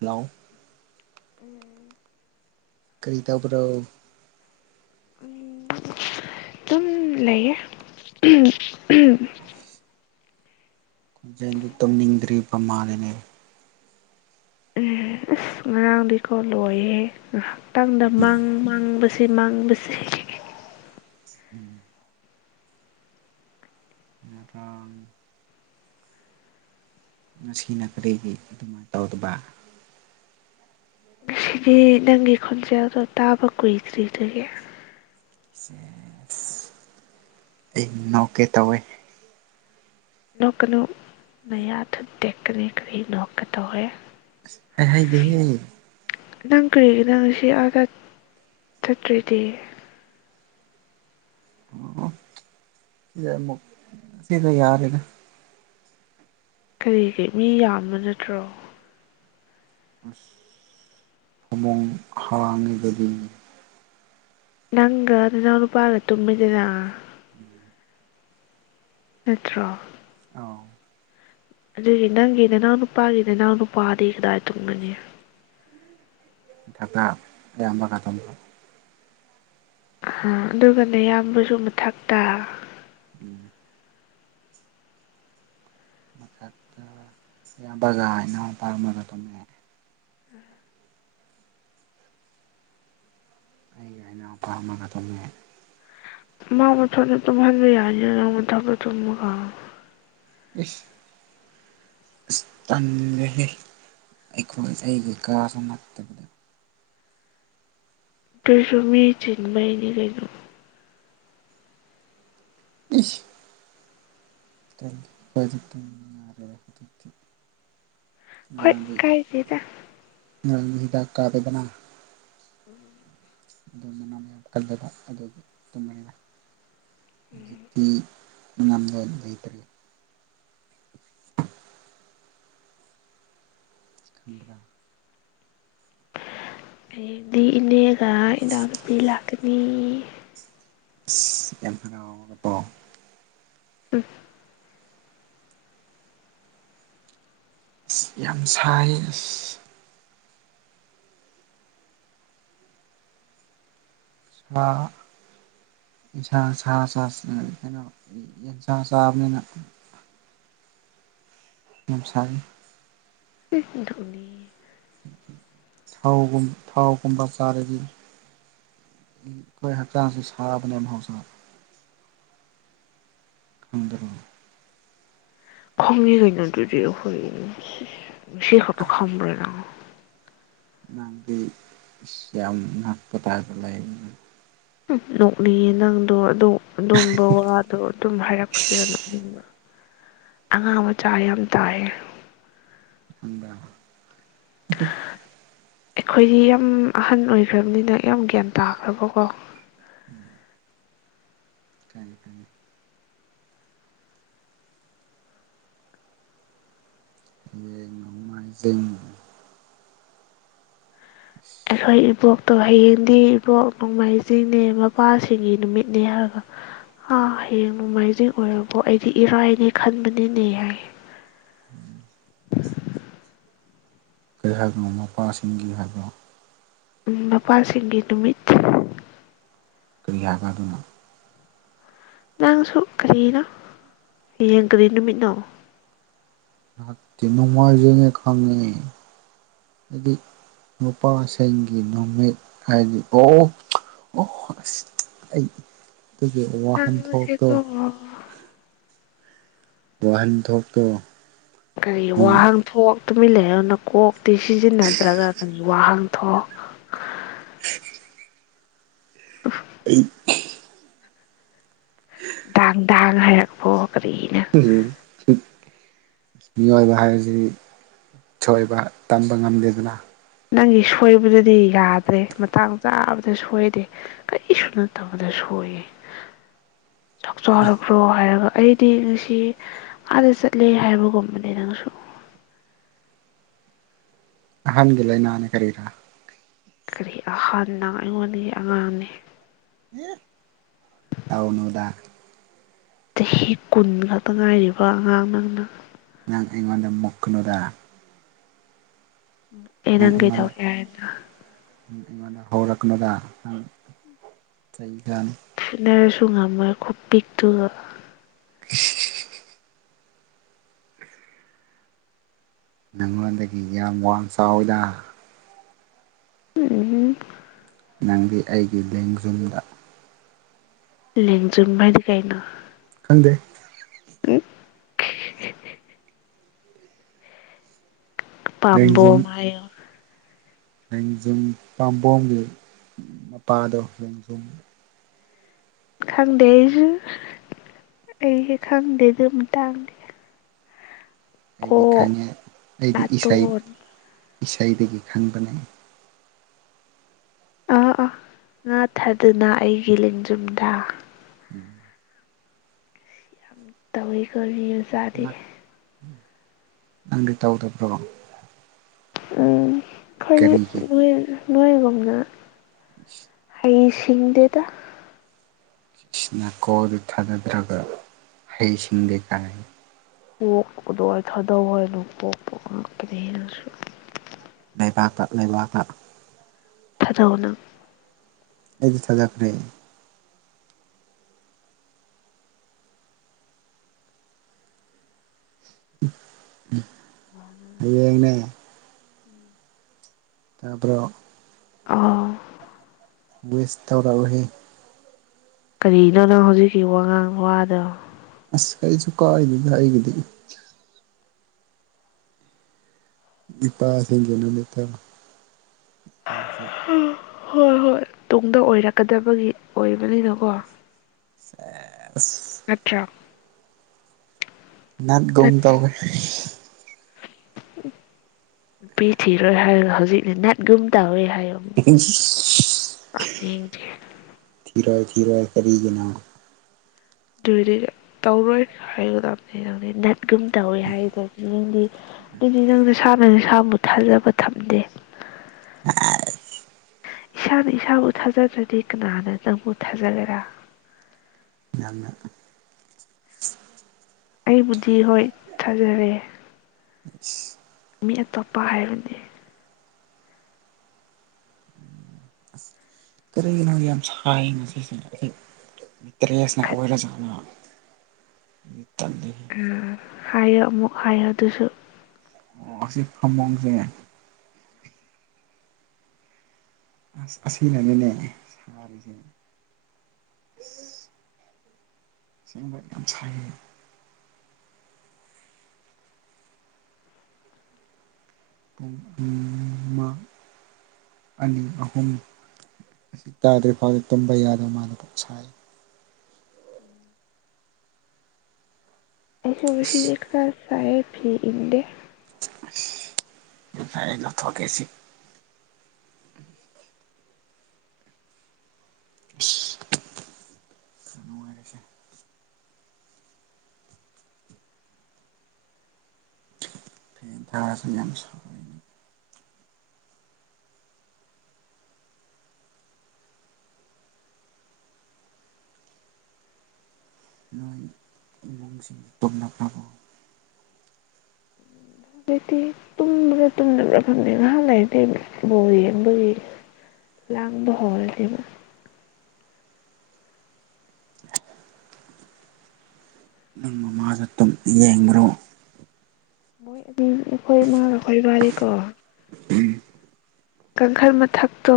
ꯂ ꯎꯝ ꯀꯔꯤ ꯇꯧꯕ꯭ꯔꯣ ꯎꯝ ꯑꯗꯨꯝ ꯂꯩꯌꯦ ꯈꯣꯟꯖꯦꯟꯗꯨ ꯇꯨꯝꯅꯤꯡꯗ꯭ꯔꯤ ꯕꯃꯥꯒꯤꯅꯦ ꯏꯁꯁ ꯉꯔꯥꯡꯗꯤꯀꯣ ꯂꯣꯏꯌꯦꯍꯦ ꯉꯥꯏꯍꯥꯛ ꯇꯥꯡꯗ ꯃꯥꯡ ꯃꯥꯡ ꯁ ꯁꯤ ꯃꯥꯡꯕꯁꯦ ꯎꯝ ꯃꯔꯝ ꯉꯁꯤꯅ ꯀꯔꯤꯒꯤ ꯑꯗꯨꯃꯥꯏꯅ ꯇꯧꯗꯕ ꯁꯤꯅꯤ ꯅꯪꯒꯤ ꯈꯣꯟꯖꯦꯜꯗꯣ ꯇꯥꯕ ꯀꯨꯏꯗ꯭ꯔꯤꯗꯒꯤ ꯑꯩ ꯅꯧꯀꯦ ꯇꯧꯋꯦ ꯂꯅ ꯃ ꯍꯥꯊ ꯗꯀꯅꯤ ꯀꯔꯤ ꯅꯣꯀ ꯇ ꯍꯦ ꯍꯥꯏ ꯍꯥꯏꯗꯤ ꯅꯪ ꯀꯔꯤꯒꯤꯦ ꯅꯪ ꯁꯤ ꯑꯥꯗ ꯆꯠꯇ꯭ꯔꯤꯗꯤ ꯑꯣ ꯁꯤꯗ ꯁꯤꯗ ꯌꯥꯔ ꯏꯅ ꯀꯔꯤ ꯀꯔꯤ ꯃꯤ ꯌꯥꯝꯕ ꯅꯠꯇ꯭ꯔꯣ ꯐꯃꯣꯡ ꯍꯥꯔꯥꯡꯒꯗ ꯅꯪ ꯑꯗꯨ ꯅꯅ ꯄꯥꯂ ꯇꯨꯝꯃꯤꯗꯅ ꯅꯠꯇ꯭ꯔꯣ ꯑꯥꯎ ꯑꯗꯨꯒꯤ ꯅꯪꯒꯤꯗ ꯅꯪꯎ ꯅꯨꯄꯥꯒꯤꯗ ꯅꯪꯎ ꯅꯨꯄꯥꯗꯤ ꯀꯗꯥꯏ ꯇꯨꯝꯒꯅꯤ ꯇꯥꯀꯥ ꯌꯥꯝꯀ ꯇ ꯑꯃꯣ ꯑ ꯑꯗꯨꯒꯅꯦ ꯌꯥꯝꯌꯥꯝꯕꯁꯨ ꯃꯊꯛꯇ ꯎꯝ ꯃꯈꯥ ꯒꯥꯟ ꯅ ꯄꯔꯃꯗꯗꯃꯃꯦ ꯑꯩꯒꯤ ꯑꯅꯥꯎꯄꯥ ꯑꯃꯒ ꯇꯝꯃꯦ ꯃ ꯃ ꯊꯅ ꯇꯃꯕꯤ ꯌꯥꯅꯤꯊꯒ ꯑ ꯇꯟꯦ ꯑꯩꯈꯣꯏ ꯑꯩꯒꯤꯀꯥꯁꯨ ꯅꯠꯇꯕꯗ ꯀꯩꯁꯨ ꯃꯤ ꯆꯤꯟꯕꯩꯅꯤ ꯀꯩꯅꯣ [inaudible] ꯍꯣꯏ ꯀꯥꯏꯗꯗ ꯗꯥꯛ ꯀꯥꯗꯗꯅ ꯎꯝ ꯑꯗꯨ ꯃꯅꯥ ꯃꯌꯥꯝ ꯀꯟꯂꯕ ꯑꯗꯨ ꯇꯨꯝꯃꯅ ꯑꯗꯨ ꯐ ꯂꯩꯩꯇꯦ ꯈꯟ꯭ꯔ ꯑꯦꯗꯤ ꯏꯅꯦꯒ ꯏꯅꯥꯎꯅꯨꯄꯤ ꯂꯥꯛꯀꯅꯤ ꯑꯁ ꯌꯥꯝꯅ ꯄꯣ ꯎꯝ ꯑꯁ ꯌꯥꯝ ꯁꯥꯏ ꯑꯁ ꯁꯥ ꯌꯦꯟꯁꯥꯡ ꯁꯥ ꯀꯩꯅꯣ ꯑꯦꯟꯁꯥꯡ ꯆꯥꯕꯅꯤꯅ ꯃꯦꯝꯁꯔꯦ ꯙꯅꯤ ꯊꯥꯎꯒ ꯊꯥꯎꯒꯨꯝꯕ ꯆꯥꯔꯗꯤ ꯑꯩꯈꯣꯏ ꯍꯛꯆꯥꯡꯁꯤ ꯁꯥꯕꯅꯦ ꯃꯍꯧꯁꯥ ꯈꯪꯗꯔꯣ ꯈꯣꯡꯒꯤ ꯀꯩꯅꯣ ꯑꯗꯨꯗꯤ ꯑꯩꯈꯣꯏ ꯁꯤꯍꯄ ꯈ꯭ꯔꯅ ꯅꯁꯝꯄꯗ ꯍꯥꯏꯕꯂ ꯎ ꯅꯣꯛꯅꯤꯡꯌꯦ ꯅꯪꯗꯣ ꯑꯗꯣ ꯑꯗꯨꯒꯝꯕ ꯋꯥꯗꯣ ꯑꯗꯨꯝ ꯍꯥꯏꯔꯛꯄꯁꯤꯗ ꯑꯗꯨꯝꯅ ꯑꯉꯥꯡ ꯃꯆꯥ ꯌꯥꯝ ꯇꯥꯏ ꯍꯗ ꯑꯩꯈꯣꯏꯗꯤ ꯌꯥꯝ ꯑꯍꯟ ꯑꯣꯏꯈ꯭ꯔꯕꯅꯤꯅ ꯌꯥꯝ ꯒ꯭ꯌꯥꯟ ꯇꯥꯈ꯭ꯔꯕꯀꯣ ꯀꯔꯤ ꯀꯔꯤ ꯖꯤꯝ ꯑꯩꯈꯣꯏ ꯏꯕꯣꯛꯇꯣ ꯍꯌꯦꯡꯗꯤ ꯏꯕꯣꯛ ꯅꯣꯡꯃꯥꯏꯖꯤꯡꯅꯦ ꯃꯄꯥꯜꯁꯤꯡꯒꯤ ꯅꯨꯃꯤꯠꯅꯦ ꯍꯥꯏꯔꯒ ꯍꯥ ꯍꯌꯦꯡ ꯅꯣꯡꯃꯥꯏꯖꯤꯡ ꯑꯣꯏꯔꯕꯣ ꯑꯩꯗꯤ ꯏꯔꯥꯏꯅꯦ ꯈꯟꯕꯅꯤꯅꯦ ꯍꯥꯏ ꯀꯔꯤ ꯍꯥꯏꯕꯅꯣ ꯃꯄꯥꯁꯤꯡꯒꯤ ꯍꯥꯏꯕ꯭ꯔꯣ ꯃꯄꯥꯜꯁꯤꯡꯒꯤ ꯅꯨꯃꯤꯠ ꯀꯔꯤ ꯍꯥꯏꯕ ꯑꯗꯨꯅ ꯅꯪꯁꯨ ꯀꯔꯤꯅꯣ ꯍꯌꯦꯡ ꯀꯔꯤ ꯅꯨꯃꯤꯠꯅꯣ ꯉꯍꯥꯛ ꯇꯤ ꯅꯣꯡꯃꯥꯏꯖꯤꯡꯅꯦ ꯈꯪꯉꯦ ꯍꯥꯏꯗꯤ ꯅꯨꯄꯥꯁꯤꯡꯒꯤ ꯅꯨꯃꯤꯠ ꯍꯥꯏꯗꯤ ꯑꯣ ꯑꯣ ꯑꯣ ꯑꯁ ꯑꯩ ꯑꯗꯨꯒꯤ ꯋꯥꯍꯟꯊꯣꯛꯇꯣ ꯅꯪꯁꯦꯀꯣ ꯋꯥꯍꯟꯊꯣꯛꯇꯣ ꯀꯔꯤ ꯋꯥꯍꯟꯊꯣꯛ ꯇꯨꯃꯤꯟ ꯂꯩꯌꯣ ꯅꯀꯣꯛꯇꯤ ꯁꯤꯖꯤꯟꯅꯗ꯭ꯔꯒ ꯀꯔꯤ ꯋꯥꯍꯟꯊꯣꯛ ꯑꯩ ꯑꯍꯍ ꯗꯥꯥꯡ ꯗꯥꯥꯡ ꯍꯥꯏꯔꯛꯄꯣ ꯀꯔꯤꯅꯣ ꯎꯝ ꯍꯍ ꯃꯤꯑꯣꯏꯕ ꯍꯥꯏꯕꯁꯤꯗꯤ ꯁꯣꯏꯕ ꯇꯝꯕ ꯉꯝꯗꯦꯗꯅ ꯅꯪꯒꯤ ꯁꯣꯏꯕꯗꯨꯗꯤ ꯌꯥꯗ꯭ꯔꯦ ꯃꯇꯥꯡ ꯆꯥꯕꯗ ꯁꯣꯏꯗꯦ ꯀꯔꯤꯁꯨ ꯅꯠꯇꯕꯗ ꯁꯣꯏꯌꯦ ꯆꯥꯛ ꯆꯥꯔꯕ꯭ꯔꯣ ꯍꯥꯏꯔꯒ ꯑꯩꯗꯤ ꯉꯁꯤ ꯑꯥꯗ ꯆꯠꯂꯦ ꯍꯥꯏꯕꯒꯨꯝꯕꯅꯦ ꯅꯪꯁꯨ ꯑꯍꯟꯒꯤ ꯂꯩꯅꯥꯅꯦ ꯀꯔꯤꯔꯥ ꯀꯔꯤ ꯑꯍꯥꯟꯅ ꯑꯩꯉꯣꯟꯗꯒꯤ ꯑꯉꯥꯡꯅꯦ ꯇꯧꯅꯨꯗꯥ ꯆꯍꯤ ꯀꯨꯟ ꯈꯛꯇ ꯉꯥꯏꯔꯤꯕ ꯑꯉꯥꯡ ꯅꯪꯅ ꯅꯪ ꯑꯩꯉꯣꯟꯗ ꯃꯨꯛꯀꯅꯨꯗꯥ ꯃꯨꯛꯑꯦ ꯅꯪ ꯑꯩꯉꯣꯟꯗ ꯀꯩꯗꯧꯒꯦ ꯍꯥꯏꯅꯣ ꯅꯪ ꯑꯩꯉꯣꯟꯗ ꯍꯧꯔꯛꯀꯅꯨꯗ ꯅꯪ ꯆꯩ ꯆꯥꯅꯤ ꯐꯨꯅꯔꯁꯨ ꯉꯝꯃꯣꯏ ꯈꯨꯄꯤꯛꯇꯨꯒ ꯁꯤ ꯍꯤ ꯍꯤ ꯍꯤ ꯅꯉꯣꯟꯗꯒꯤ ꯌꯥꯝ ꯋꯥꯡ ꯆꯥꯎꯋꯤꯗ ꯎꯝ ꯍꯨꯝ ꯅꯪꯗꯤ ꯑꯩꯒꯤ ꯂꯦꯡꯖꯨꯝꯗ ꯂꯦꯡꯖꯨꯝ ꯍꯥꯏꯗꯤ ꯀꯩꯅꯣ ꯈꯪꯗꯦ ꯎꯝ ꯈꯤ ꯍꯤ ꯍꯤ ꯍꯤ ꯂꯦꯡꯖꯨꯝ ꯄꯥꯝꯕꯣꯝ ꯍꯥꯏꯌꯣ ꯂꯦꯡꯖꯨꯝ ꯄꯥꯝꯕꯣꯝꯒꯤ ꯃꯄꯥꯗꯣ ꯂꯦꯡꯖꯨꯝ ꯈꯪꯗꯦ ꯑꯩꯁꯨ ꯍ ꯍ ꯑꯩꯗꯤ ꯈꯪꯗꯦ ꯑꯗꯨꯝ ꯇꯥꯡꯗꯦ ꯑꯩꯗꯤ ꯈꯪꯉꯦ ꯑꯩꯗꯤ ꯏꯁꯩ ꯅꯥꯇꯣꯟ ꯏꯁꯩꯗꯒꯤ ꯈꯪꯕꯅꯦ ꯑꯥ ꯑꯥ ꯉꯥꯊꯥꯗꯨꯅ ꯑꯩꯒꯤ ꯂꯦꯡꯖꯨꯝꯗ ꯎꯝ ꯌꯥꯝ ꯇꯧꯋꯤꯀꯣ ꯔꯤꯜ ꯆꯥꯗꯤ ꯅꯪꯗꯤ ꯇꯧꯗꯕ꯭ꯔꯣ꯫ ꯎꯝ ꯈꯔꯗꯤ ꯀꯔꯤꯒꯤ ꯅꫭꯏꯔꯅꯤ꯫ ꯅꯣꯏꯒꯨꯝꯅ [unintelligible] ꯍꯩꯁꯤꯡꯗꯦꯗ ꯅꯥꯀꯣꯛꯗꯨ ꯊꯥꯗꯗ꯭ꯔꯒ ꯍꯩꯁꯤꯡꯗꯦ ꯀꯥꯏꯅ꯫ ꯀꯣꯛꯀꯗꯣ ꯊꯥꯗꯧ ꯍꯥꯏꯅꫭ ꯀꯣꯛꯄꯨ ꯑꯉꯛꯄꯅꯦꯍꯦ ꯅꯪꯁꯨ꯫ ꯂꯩꯕꯥꯛꯇ-ꯂꯩꯕꯥꯛꯇ꯫ ꯊꯗꯧ ꯅꯪ꯫ ꯑꯩꯗꯤ ꯊꯥꯗꯈ꯭ꯔꯦ꯫ ꯎꯝ ꯍꯌꯦꯡꯅꯦ [inaudible] ꯇꯥꯕ꯭ꯔꫭ꯫ ꯑꯥ ꯋꯦꯁ ꯇꯧꯔꯛꯎꯍꯦ꯫ ꯀꯔꯤꯅꯣ ꯅꯪ ꯍꯧꯖꯤꯛꯀꯤ ꯋꯥꯉꯥꯡ ꯋꯥꯗꯣ꯫ ꯑꯁ ꯀꯔꯤꯁꯨꯨ ꯀꯥꯏꯗꯦꯗ ꯑꯩꯒꯤꯗꯤ꯫ ꯃꯤꯄꯥꯁꯤꯡꯒꯤ ꯅꯃꯤꯠꯇꫭ [inaudible] [unintelligible] ꯍꯣꯏ-ꯍꯣꯏ ꯇꯨꯡꯗ ꯑꯣꯏꯔꯛꯀꯗꯕꯒꯤ ꯑꯣꯏꯕꯅꯤꯅꯀꯣ꯫ ꯁꯦꯁ ꯅꯠꯇ꯭ꯔ꯫ ꯅꯥꯠꯒꯨꯝ ꯇꯧꯋꯦ ꯅꯨꯄꯤ ꯊꯤꯔꯣꯏ ꯍꯥꯏꯔꯒ ꯍꯧꯖꯤꯛꯅ ꯅꯠꯒꯨꯝ ꯇꯧꯋꯦ ꯍꯥꯏ꯫ ꯊꯤꯔꫭꯏ ꯇꯥꯅꯤꯡꯗꯦ ꯊꯤ ꯊꯤꯔꯣꯏ ꯀꯔꯤꯒꯤꯅꫭ꯫ ꯑꯗꯨꯏꯗꯤ ꯇꯧꯔꯣꯏ ꯍꯥꯏꯒꯗꯕꯅꯤ ꯅꯪꯗꯤ ꯅꯠ ꯒꯨꯨꯝ ꯇꯧꯋꯦ ꯍꯥꯏꯗ ꯅꯤꯡꯗꯤ ꯑꯗꯨꯗꯤ ꯅꯪꯅ ꯅꯁꯥꯥꯅ ꯅꯁꯥꯕꯨ ꯊꯥꯖꯕ ꯊꯝꯗꯦ꯫ [unintelligible] ꯏꯁꯥꯅ ꯏꯁꯥꯕꯨ ꯊꯥꯖꯗ꯭ꯔꯗꯤ ꯀꯅꯥꯅ ꯅꯪꯕꯨ ꯊꯥꯖꯒꯦꯔꯥ꯫ ꯅꯪꯅ꯫ ꯑꯩꯕꯨꯗꯤ ꯍꯣꯏ ꯊꯥꯖꯔꯦ ꯃꯤ ꯑꯇꯣꯞꯄ ꯍꯥꯏꯕꯅꯤ꯫ ꯀꯔꯤꯒꯤꯅꯣ ꯌꯥꯝ ꯁꯥꯏ ꯉꯁꯤꯁꯦ ꯑꯩ ꯇ꯭ꯔꯦꯁꯅ ꯑꯣꯏꯔꯖꯥꯠꯂꯥ꯫ ꯇꯜꯂꯤ ꯍꯦ꯫ ꯍꯥꯏꯌꯦ ꯑꯃꯨꯛ ꯍꯥꯏꯌꯦ ꯑꯗꯨꯁꯨ꯫ ꯑꯣ ꯑꯁꯤ ꯐꯃꯨꯡꯁꯦ ꯑꯁ ꯑꯁꯤꯅꯅꯤꯅꯦ ꯁꯥꯔꯤꯁꯦ꯫ ꯑꯁꯦꯡꯕ ꯌꯥꯝ ꯁꯥꯏꯌꯦ꯫ ꯎꯝ ꯑꯅꯤ ꯑꯍꯨꯝ ꯑꯁꯤ ꯇꯥꯗ꯭ꯔꯤ ꯐꯥꯎꯗ ꯇꯨꯝꯕ ꯌꯥꯗꯕ ꯃꯥꯗ ꯁꯥꯏ ꯑꯩꯁꯨ ꯉꯥꯁꯤꯗꯤ ꯈꯔꯥ ꯁꯥꯏꯦ ꯐꯤ ꯏꯟꯂꯦ ꯐꯥꯏꯅꯊꯒꯦꯁꯤ ꯈꯔ ꯅꯨꯡꯉꯥꯏꯔꯁꯦ [unintelligible] ꯅꯣꯏ ꯏꯃꯨꯡꯁꯤꯡ ꯇꯣꯃꯅꯥꯈꯔꯥꯕꯨ ꯗꯤ ꯇꯨꯝꯕ꯭ꯔꯥ ꯇꯨꯝꯗꯕ꯭ꯔꯥ ꯈꯡꯗꯦ ꯅꯍꯥꯟ ꯉꯥꯏꯍꯥꯛ ꯕꯣꯂ ꯌꯦꯡꯕꯒꯤ ꯂꯥꯡꯕ ꯍꯧꯔꯅꯦꯕ ꯑꯗꯨꯨꯝ ꯌꯦꯡꯉ꯭ꯔꯣ ꯃꯣꯏ ꯑꯗꯨ ꯑꯩꯈꯣꯏ ꯏꯃꯥꯒ ꯑꯩꯈꯣꯏ ꯋꯥꯔꯤꯔꯤꯀꯣ ꯀꯥꯡꯈꯜ ꯃꯊꯛꯇꯣ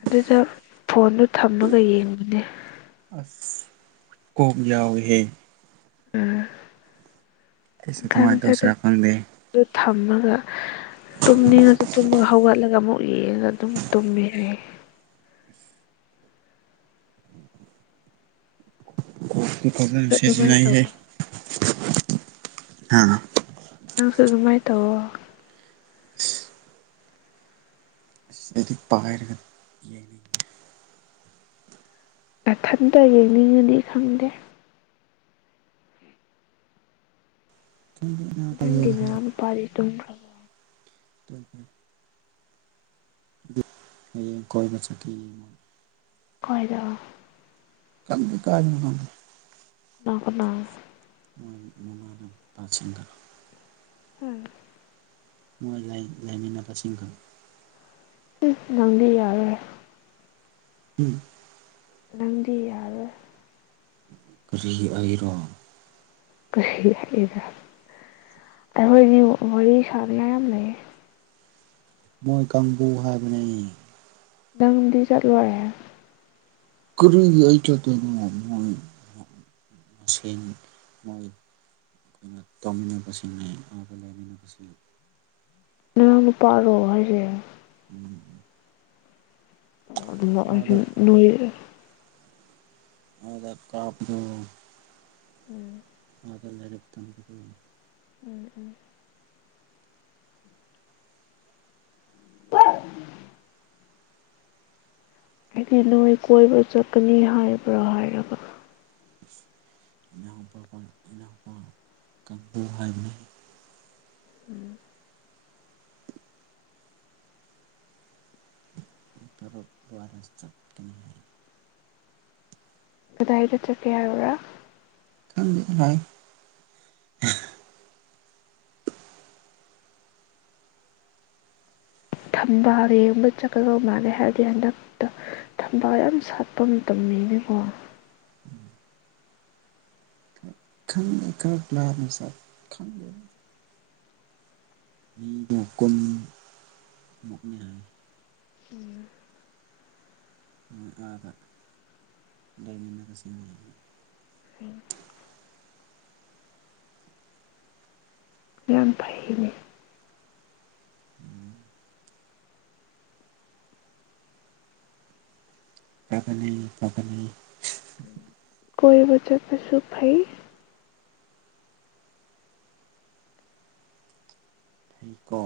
ꯑꯗꯨꯗ ꯐꯣꯟꯗꯨ ꯊꯝꯃꯒ ꯌꯦꯡꯕꯅꯦ ꯀꯑꯣꯛ ꯌꯥꯎꯍꯦ ꯎꯝ ꯑꯩꯁꯨ ꯀꯥꯡꯈꯟ ꯑꯗꯨꯃꯥꯏꯅ ꯃꯊꯛꯇꯥ ꯇꯧꯁꯤꯔꯥ ꯈꯪꯗꯦ ꯑꯗꯨ ꯊꯝꯃꯒ ꯇꯨꯝꯅꯤꯡꯉꯁꯨ ꯇꯨꯝꯃꯒ ꯍꯧꯒꯠꯂꯒ ꯑꯃꯨꯛ ꯌꯦꯡꯉ ꯑꯗꯨꯝ ꯇꯨꯝꯃꯦ ꯍꯥꯏ ꯀꯣꯛꯇꯤ ꯄꯖꯅꯥ ꯑꯗꯨꯃꯥꯏꯅ ꯁꯤꯖꯤꯟꯅ ꯍꯦ ꯇꯧꯋꯣ ꯑꯥ ꯅꯁꯨ ꯑꯗꯨꯃꯥꯏ ꯇꯧ ꯑꯣ ꯗꯤ ꯄꯔꯒ ꯌꯦꯅꯤꯡꯦ ꯅꯊꯟꯇꯥ ꯍꯦꯡ ꯌꯦꯡꯅꯤ ꯉꯥꯗꯤ ꯈꯡꯗꯦ [unintelligible] ꯑꯦ ꯅꯦꯌꯟ ꯅꯨꯄꯥꯗꯤ ꯇꯨꯝꯀꯔ꯭ꯕꯣ [unintelligible] ꯈꯣꯏꯗꯣ ꯀꯝꯒꯤ ꯀꯥꯏꯗꯅꯣ ꯒꯥ ꯂꯅ ꯈꯨꯅꯥ ꯃꯣꯏ ꯃꯃꯥꯅ ꯄꯥꯁꯤꯟꯒꯥꯅꯥ ꯎꯝ ꯃꯣꯏ ꯂ ꯂꯩꯃꯤꯟꯅꯕꯁꯤꯡꯁꯤꯡꯒ ꯅꯡꯗꯤ ꯌꯥꯔꯣꯏ ꯎꯝ ꯅꯡꯗꯤ ꯌꯥꯔꯣꯏ ꯀꯔꯤ ꯍꯥꯏꯔꯣ ꯀꯨꯁꯤ ꯍꯥꯏꯗ ꯑꯩꯈꯣꯏꯗꯤ ꯋꯥꯔꯤ ꯁꯥꯕꯅ ꯌꯥꯝ ꯂꯩꯌꯦ ꯃꯣꯏ ꯀꯥꯡꯕꯨ ꯍꯥꯏꯕꯅꯤ ꯗꯥꯡꯗꯤ ꯆꯠꯂꯣꯏꯔꯦ ꯀꯨꯔꯨꯒꯤ ꯑꯣꯏ ꯆꯣꯏ ꯃꯣꯏ ꯃꯁꯦꯟ ꯃꯣꯏ ꯑꯩꯈꯣꯏꯅ ꯇꯧꯃꯤꯟꯅꯕꯁꯤꯡꯅꯤ ꯑꯗꯨꯒ ꯂꯩꯃꯤꯟꯅꯕꯁꯤꯡ ꯅꯅ ꯄꯥꯔꯣ ꯍꯥꯏꯁꯦ ꯎꯝ ꯑꯗꯨꯅꯥ ꯑꯩꯁꯨ ꯑꯥꯗ ꯅꯣꯏ ꯑꯗꯗ ꯀꯥꯞꯗꯨ ꯎꯝ ꯑꯗꯥ ꯂꯩꯥꯏꯔꯞ ꯇꯟꯕꯗꯨ ꯎꯝ ꯎꯝ ꯑ [unintelligible] ꯑꯩꯗꯤ ꯅꯣꯏ ꯀꯣꯏꯕ ꯆꯠꯀꯅꯤ ꯍꯥꯏꯕ꯭ꯔꯥ ꯍꯥꯏꯔꯒꯥ ꯏꯅꯥꯎꯄ ꯏꯅꯥꯎꯄꯥ ꯀꯥꯡꯕꯨ ꯍꯥꯏꯕꯅꯤ ꯎꯇꯔ ꯔꯋꯥꯔꯁꯇ ꯀ ꯑꯗꯨꯗꯥꯥꯏ ꯇ ꯆ ꯀꯦꯌꯥꯔꯨꯔ ꯂ ꯊꯝꯕꯥꯜ ꯌꯦꯡꯕ ꯆꯠꯀꯗꯧ ꯃꯥꯜꯂꯦ ꯍꯥꯏꯔꯗꯤ ꯍꯟꯗꯛꯇ ꯊꯝꯕꯥꯜ ꯌꯥꯝ ꯁꯥꯠꯄ ꯃꯇꯝꯅꯤꯅꯤꯀꯣ ꯈꯪꯗꯦ ꯈꯂ ꯁꯥ ꯈꯪꯗꯦ ꯃꯤ ꯅ ꯀꯨꯝ ꯃꯅꯦ ꯍꯥꯏ ꯑꯗ ꯂꯩꯏꯃꯅꯦ ꯇ ꯁꯤ ꯌꯥꯝ ꯐꯩꯅꯦ ꯀꯅꯤ ꯐꯅꯤ ꯀ ꯆꯁꯨ ꯐꯥꯏ ꯑꯩꯀꯣ